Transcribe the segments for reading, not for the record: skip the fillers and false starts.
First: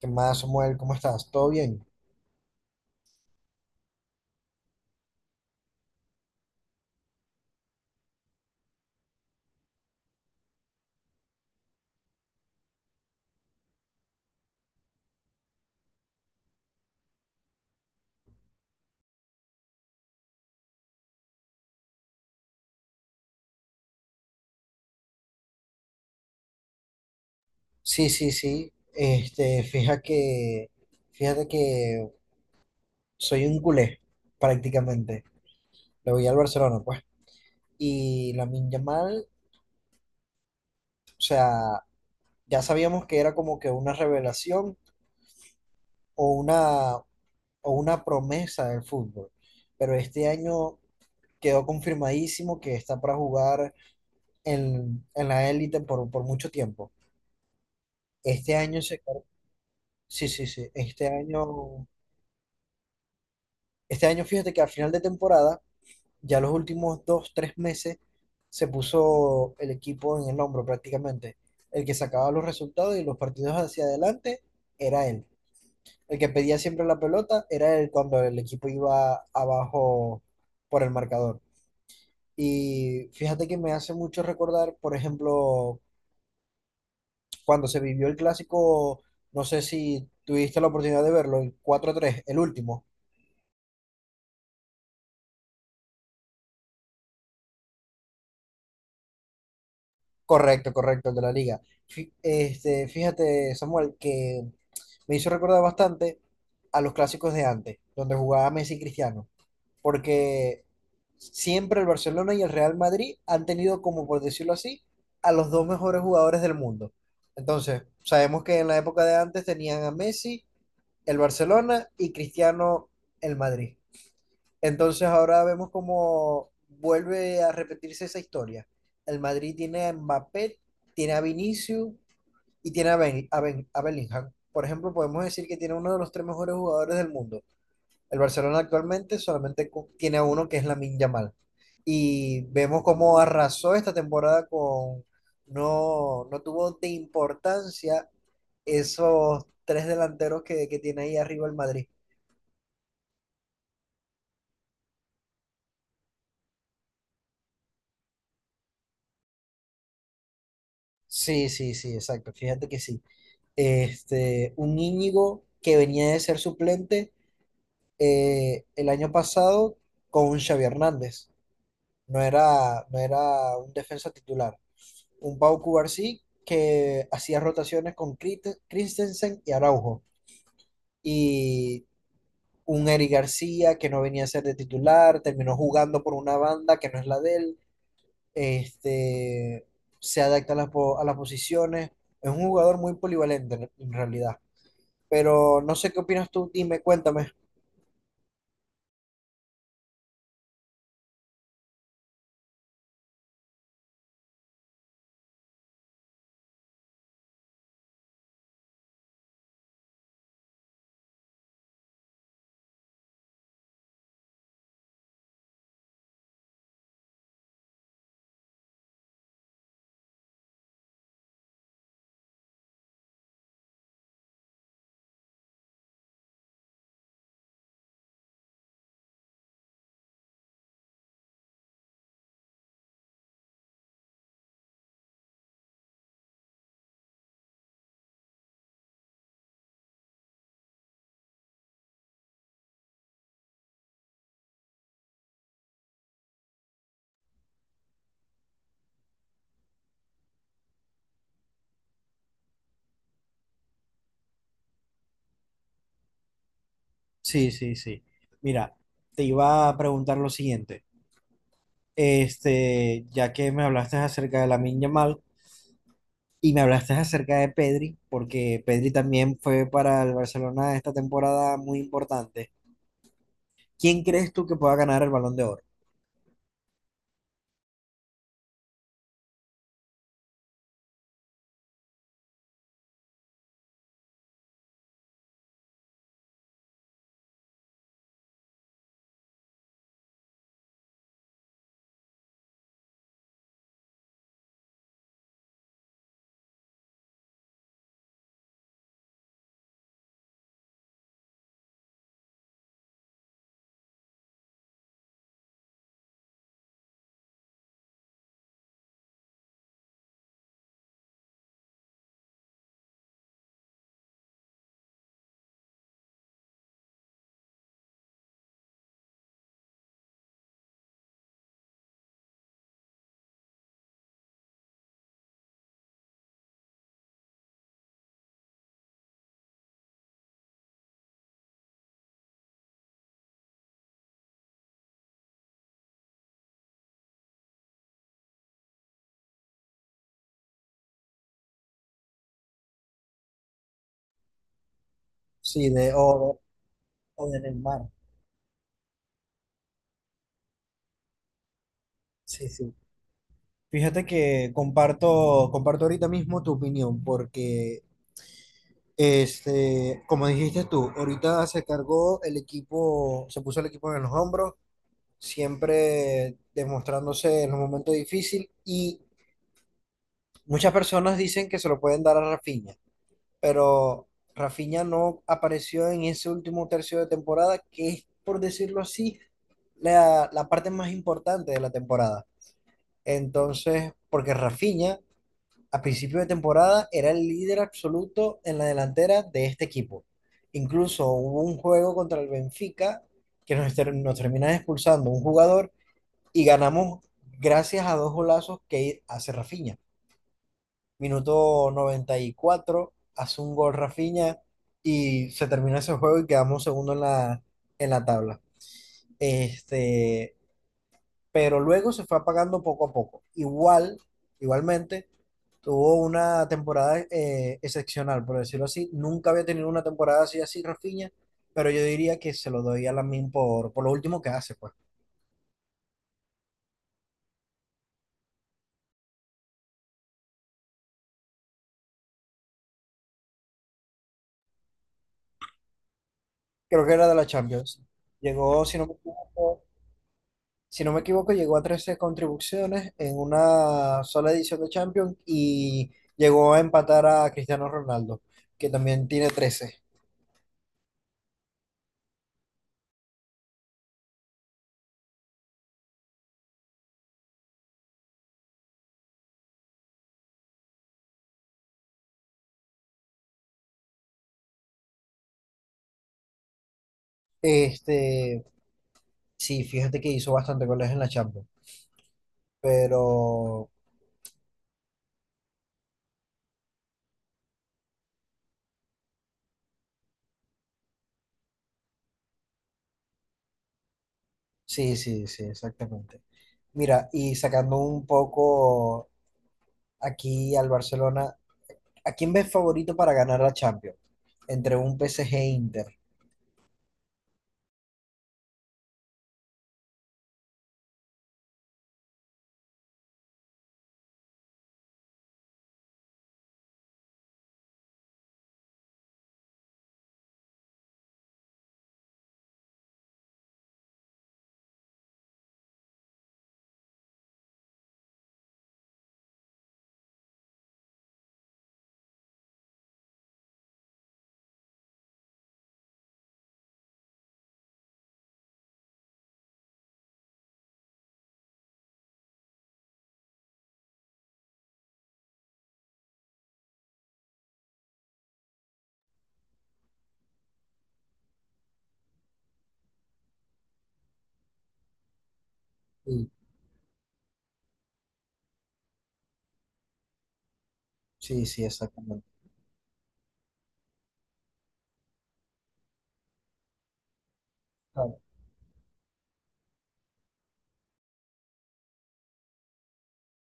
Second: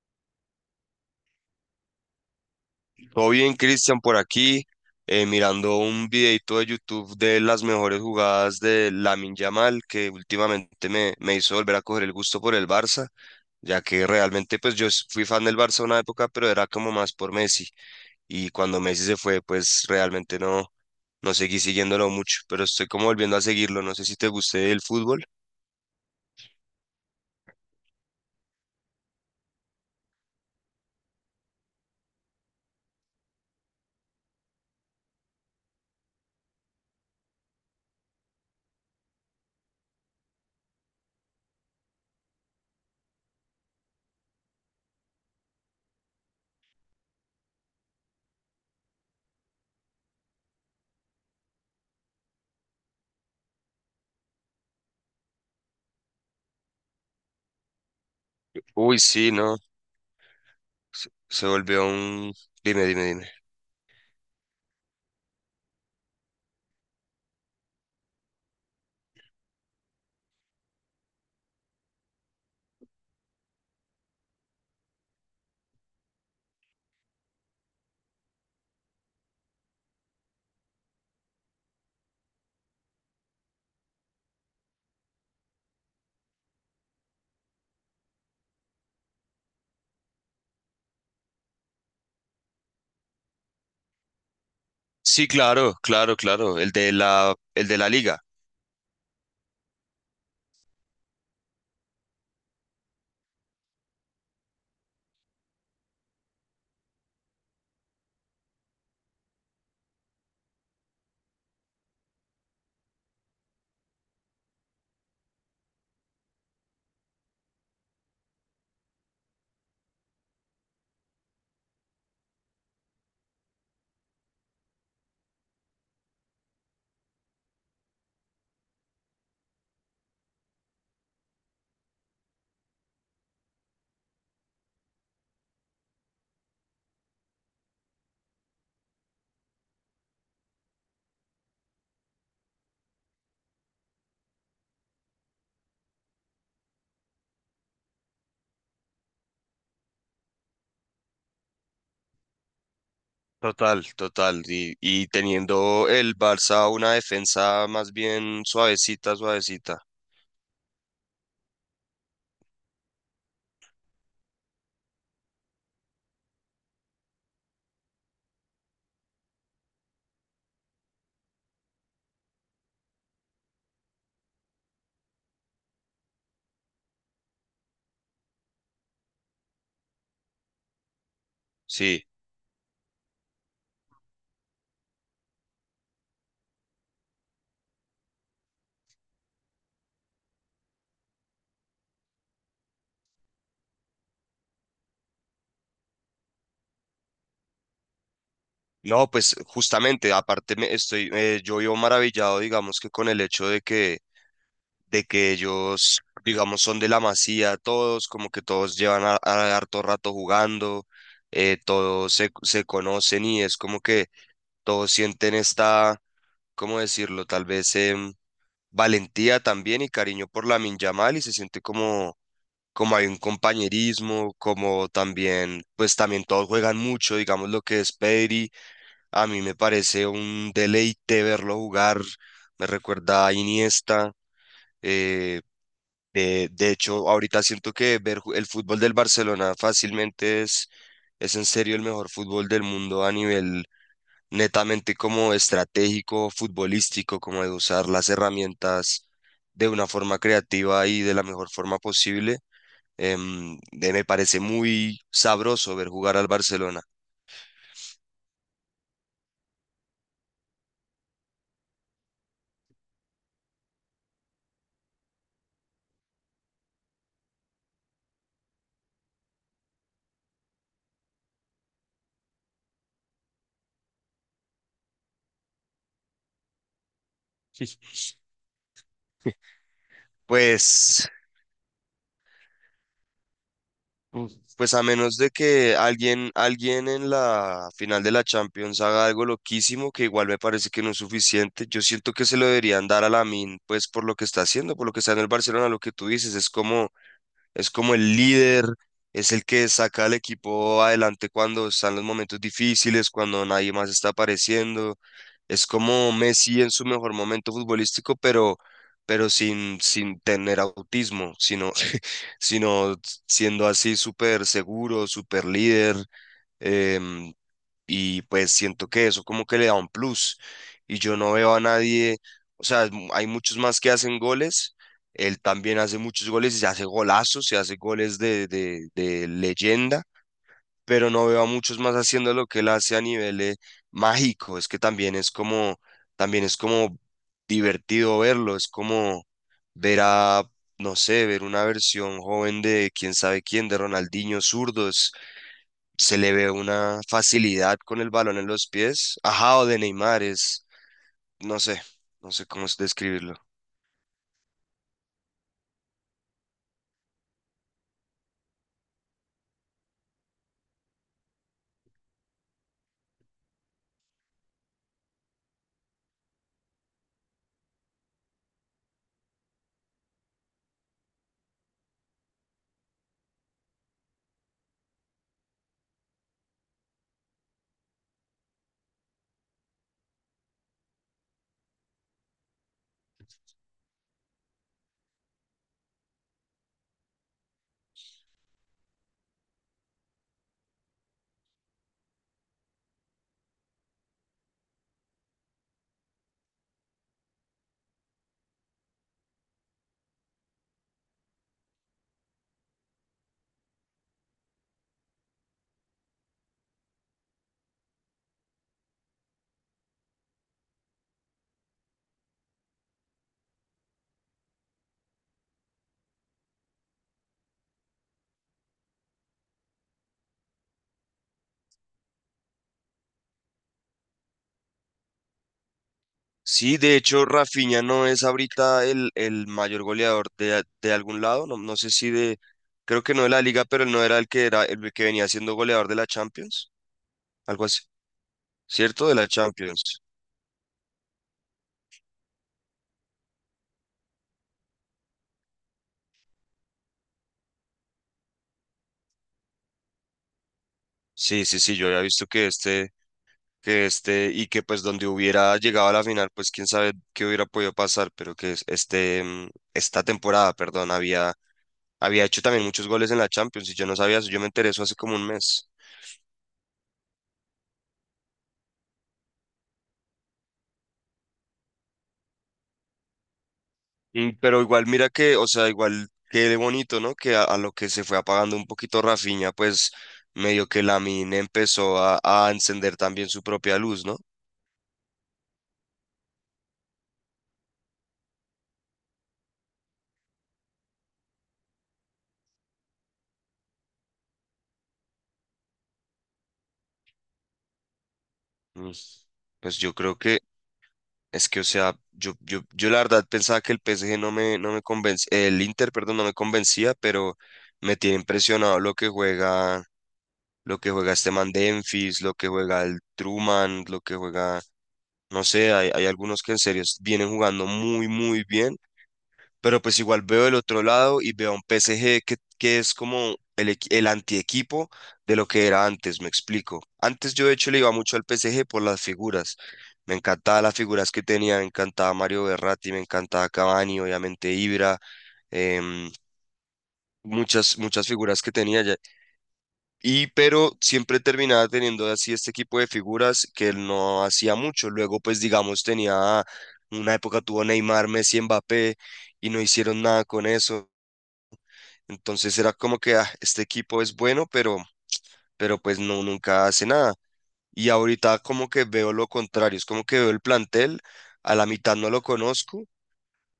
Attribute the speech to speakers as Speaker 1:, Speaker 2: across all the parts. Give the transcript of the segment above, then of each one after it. Speaker 1: ¿Qué más, Samuel? ¿Cómo estás? ¿Todo bien?
Speaker 2: Todo bien, Cristian, por aquí, mirando un videito de YouTube de las mejores jugadas de Lamine Yamal, que últimamente me hizo volver a coger el gusto por el Barça, ya que realmente pues fui fan del Barça una época, pero era como más por Messi. Y cuando Messi se fue, pues realmente no seguí siguiéndolo mucho, pero estoy como volviendo a seguirlo. No sé si te guste el fútbol.
Speaker 1: Sí, sí, sí. Fíjate que soy un culé, prácticamente. Le voy al Barcelona, pues. Y la Yamal, o sea, ya sabíamos que era como que una revelación, o una promesa del fútbol. Pero este año quedó confirmadísimo que está para jugar en la élite por mucho tiempo. Este año
Speaker 2: Uy, sí, no,
Speaker 1: Sí, sí, sí.
Speaker 2: se volvió un... Dime, dime, dime.
Speaker 1: Este año fíjate que a final de temporada, ya los últimos dos, tres meses, se puso el equipo en el hombro prácticamente. El que sacaba los resultados y los partidos hacia adelante era él. El que pedía siempre la pelota era el cuando el equipo iba abajo por el marcador. Y fíjate que me hace mucho recordar, por ejemplo, cuando se vivió el clásico, no sé si tuviste la oportunidad de verlo, el 4 tres el último.
Speaker 2: Sí, claro, claro, claro, el de la liga.
Speaker 1: Correcto, correcto, el de la liga. Fíjate, Samuel, que me hizo recordar bastante a los clásicos de antes, donde jugaba Messi y Cristiano, porque siempre el Barcelona y el Real Madrid han tenido, como por decirlo así, a los dos mejores jugadores del mundo. Entonces, sabemos que en la época de antes tenían a Messi, el Barcelona, y Cristiano, el Madrid. Entonces, ahora vemos cómo vuelve a repetirse esa historia. El Madrid tiene a Mbappé, tiene a Vinicius y tiene a, a Bellingham. Por ejemplo, podemos decir que tiene uno de los tres mejores jugadores del mundo. El Barcelona actualmente tiene a uno que es Lamine Yamal. Y vemos cómo arrasó esta temporada con... No, no tuvo de importancia esos tres delanteros que tiene ahí arriba el Madrid.
Speaker 2: Total, total. Y teniendo el Barça una defensa más bien suavecita, suavecita.
Speaker 1: Sí, sí, sí, exacto. Fíjate que sí. Este, un Íñigo que venía de ser suplente el año pasado con un Xavi Hernández. No era un defensa titular, un Pau Cubarsí que hacía rotaciones con Christensen y Araujo. Y
Speaker 2: Sí.
Speaker 1: un Eric García que no venía a ser de titular, terminó jugando por una banda que no es la de él, este, se adapta a a las posiciones, es un jugador muy polivalente en realidad. Pero no sé qué opinas tú, dime, cuéntame.
Speaker 2: No, pues justamente, aparte yo vivo maravillado, digamos, que con el hecho de que ellos, digamos, son de la Masía todos, como que todos llevan harto rato jugando, todos se conocen, y es como que todos sienten esta, ¿cómo decirlo? Tal vez valentía también y cariño por la Yamal, y se siente como como hay un compañerismo, como también, pues también todos juegan mucho, digamos lo que es Pedri. A mí me parece un deleite verlo jugar, me recuerda a Iniesta. eh, de hecho, ahorita siento que el fútbol del Barcelona fácilmente es en serio el mejor fútbol del mundo a nivel netamente como estratégico, futbolístico, como de usar las herramientas de una forma creativa y de la mejor forma posible. Me parece muy sabroso ver jugar al Barcelona.
Speaker 1: Sí, sí, sí. Mira, te iba a preguntar lo siguiente. Este, ya que me hablaste acerca de la Yamal, y me hablaste acerca de Pedri, porque Pedri también fue para el Barcelona esta temporada muy importante. ¿Quién crees tú que pueda ganar el Balón de Oro?
Speaker 2: Pues, pues a menos de que alguien en la final de la Champions haga algo loquísimo, que igual me parece que no es suficiente, yo siento que se lo deberían dar a Lamin, pues por lo que está haciendo, por lo que está en el Barcelona, lo que tú dices. Es como es como el líder, es el que saca al equipo adelante cuando están los momentos difíciles, cuando nadie más está apareciendo. Es como Messi en su mejor momento futbolístico, pero sin tener autismo, sino, sino siendo así súper seguro, súper líder. em, y pues siento que eso como que le da un plus. Y yo no veo a nadie, o sea, hay muchos más que hacen goles. Él también hace muchos goles y se hace golazos, se hace goles de leyenda, pero no veo a muchos más haciendo lo que él hace a nivel mágico. Es que también es como divertido verlo, es como ver a, no sé, ver una versión joven de quién sabe quién, de Ronaldinho zurdo,
Speaker 1: Sí, de
Speaker 2: se le ve una
Speaker 1: o de
Speaker 2: facilidad
Speaker 1: Neymar.
Speaker 2: con el balón en los pies. Ajá, o de Neymar es, no sé, no sé
Speaker 1: Sí,
Speaker 2: cómo
Speaker 1: sí.
Speaker 2: es describirlo.
Speaker 1: Fíjate que comparto, comparto ahorita mismo tu opinión, porque este, como dijiste tú, ahorita se cargó el equipo, se puso el equipo en los hombros, siempre demostrándose en los momentos difíciles, y muchas personas dicen que se lo pueden dar a Rafinha, pero Rafinha no apareció en ese último tercio de temporada, que es, por decirlo así, la parte más importante de la temporada. Entonces, porque Rafinha a principio de temporada era el líder absoluto en la delantera de este equipo. Incluso hubo un juego contra el Benfica que nos termina expulsando un jugador y ganamos gracias a dos golazos que hace Rafinha. Minuto 94 hace un gol Rafinha y se terminó ese juego y quedamos segundo en en la tabla. Este, pero luego se fue apagando poco a poco. Igualmente, tuvo una temporada excepcional, por decirlo así. Nunca había tenido una temporada así, así Rafinha, pero yo diría que se lo doy a Lamin por lo último que hace, pues.
Speaker 2: Sí, de hecho, Rafinha no es ahorita el mayor goleador de algún lado. No, no sé si de, creo que no de la liga, pero él no era el que era el que venía siendo goleador de la Champions,
Speaker 1: Creo que era de la
Speaker 2: algo así,
Speaker 1: Champions. Llegó, si no me
Speaker 2: ¿cierto? De la
Speaker 1: equivoco,
Speaker 2: Champions.
Speaker 1: si no me equivoco, llegó a 13 contribuciones en una sola edición de Champions y llegó a empatar a Cristiano Ronaldo, que también tiene 13.
Speaker 2: Sí, sí, sí, yo había visto y que pues donde hubiera llegado a la final, pues quién sabe qué hubiera podido pasar, pero que es- este, mm, esta temporada, perdón, había Había hecho también muchos goles en la Champions y yo no sabía eso, yo me enteré eso hace como un mes.
Speaker 1: Este, sí, fíjate que hizo bastante goles en la Champions, pero
Speaker 2: Pero igual mira que, o sea, igual quede bonito, ¿no? Que a lo que se fue apagando un poquito Rafinha, pues medio que Lamine empezó a encender también su propia luz, ¿no?
Speaker 1: sí, sí, sí, exactamente. Mira, y sacando un poco aquí al Barcelona, ¿a quién ves favorito para ganar la Champions? Entre un PSG e Inter.
Speaker 2: Mm. Pues yo creo que es que, o sea, yo la verdad pensaba que el PSG no me convencía, el Inter, perdón, no me convencía, pero me tiene impresionado lo que juega este man Dumfries, lo que juega el Truman, lo que juega No sé, hay algunos que en serio vienen jugando muy, muy bien, pero pues igual veo el otro lado y veo a un PSG que es como el antiequipo de lo que era antes, me explico. Antes yo de hecho le iba mucho al PSG por las figuras. Me encantaban las figuras que tenía, me encantaba Mario Berratti, me encantaba Cavani, obviamente Ibra, em, muchas, muchas figuras que tenía. Y pero siempre terminaba teniendo así este equipo de figuras que él no hacía mucho. Luego, pues digamos,
Speaker 1: Sí,
Speaker 2: tenía una época tuvo Neymar, Messi, Mbappé, y no hicieron nada con eso.
Speaker 1: sí, sí, exactamente.
Speaker 2: Entonces era como que "Ah, este equipo es bueno, pero pues no, nunca hace nada". Y ahorita como que veo lo contrario, es como que veo el plantel, a la mitad no lo conozco.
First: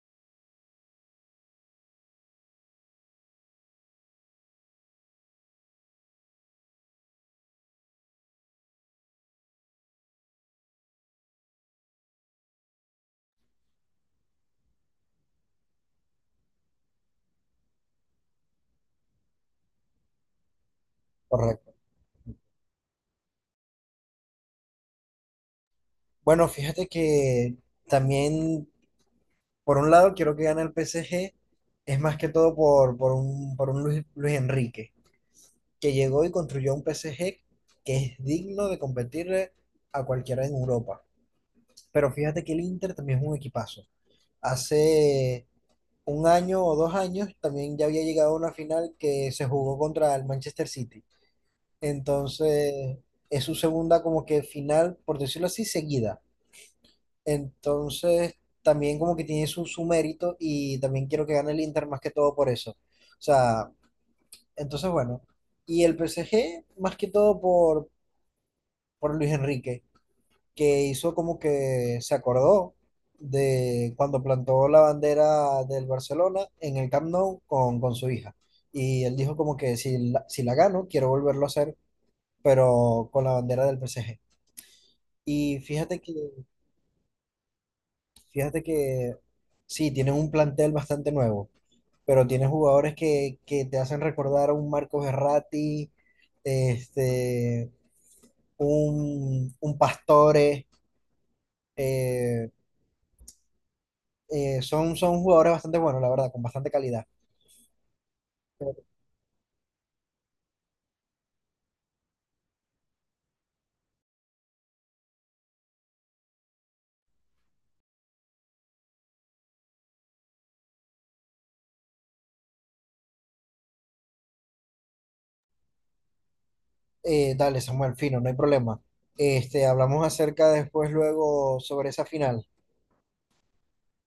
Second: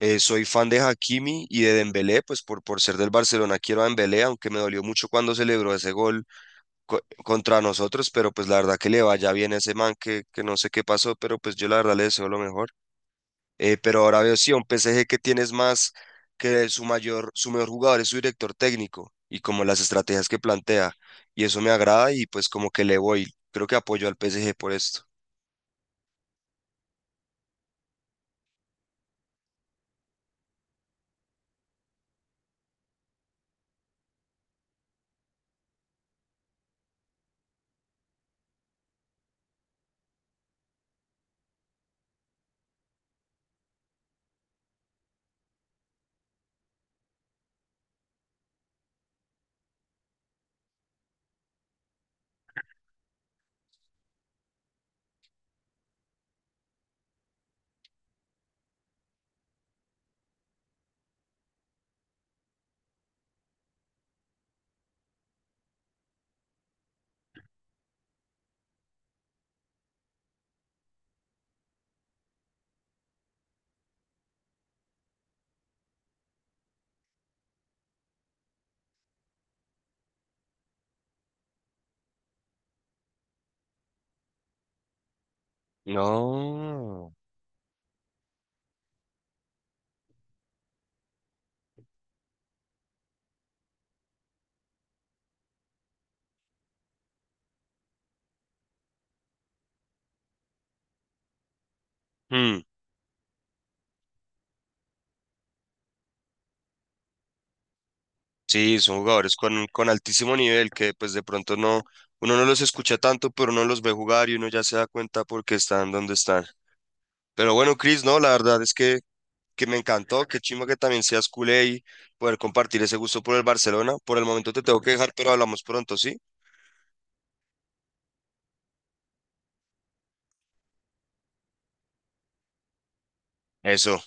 Speaker 2: Soy fan de Hakimi y de Dembélé, pues por ser del Barcelona quiero a Dembélé, aunque me dolió mucho cuando celebró ese gol contra nosotros, pero pues la verdad que le vaya bien a ese man que no sé qué pasó, pero pues yo la verdad le deseo lo mejor. Pero ahora veo sí, a un PSG que tienes más que su mayor, su mejor jugador es su director técnico y como las estrategias que plantea. Y eso me
Speaker 1: Claro,
Speaker 2: agrada y pues como que le voy. Creo que apoyo al PSG por esto.
Speaker 1: bueno, fíjate que también, por un lado, quiero que gane el PSG, es más que todo por, por un Luis, Luis Enrique, que llegó y construyó un PSG que es digno de competirle a cualquiera en Europa. Pero fíjate que el Inter también es un equipazo. Hace un año o dos años también ya había llegado a una final que se jugó contra el Manchester City. Entonces, es su segunda como que final, por decirlo así, seguida. Entonces, también como que tiene su, su mérito y también quiero que gane el Inter más que todo por eso. O sea, entonces bueno. Y el PSG más que todo por Luis Enrique, que hizo como que se acordó de cuando plantó la bandera del Barcelona en el Camp Nou con su hija. Y él dijo como que si la, si la gano, quiero volverlo a hacer, pero con la bandera del PSG. Y fíjate que
Speaker 2: No.
Speaker 1: Fíjate que sí, tienen un plantel bastante nuevo, pero tienen jugadores que te hacen recordar a un Marcos Verratti, este, un Pastore, eh,
Speaker 2: Mm,
Speaker 1: son, son jugadores bastante buenos, la verdad, con bastante calidad.
Speaker 2: sí, son jugadores con altísimo nivel que pues de pronto no, uno no los escucha tanto, pero uno los ve jugar y uno ya se da cuenta por qué están donde están. Pero bueno, Chris, no, la verdad es que me encantó, qué chimba que también seas culé y poder compartir ese gusto por el Barcelona. Por el momento te tengo que dejar, pero hablamos pronto, ¿sí?
Speaker 1: Dale, Samuel, fino, no hay problema. Este, hablamos acerca después, luego, sobre esa final.
Speaker 2: Eso.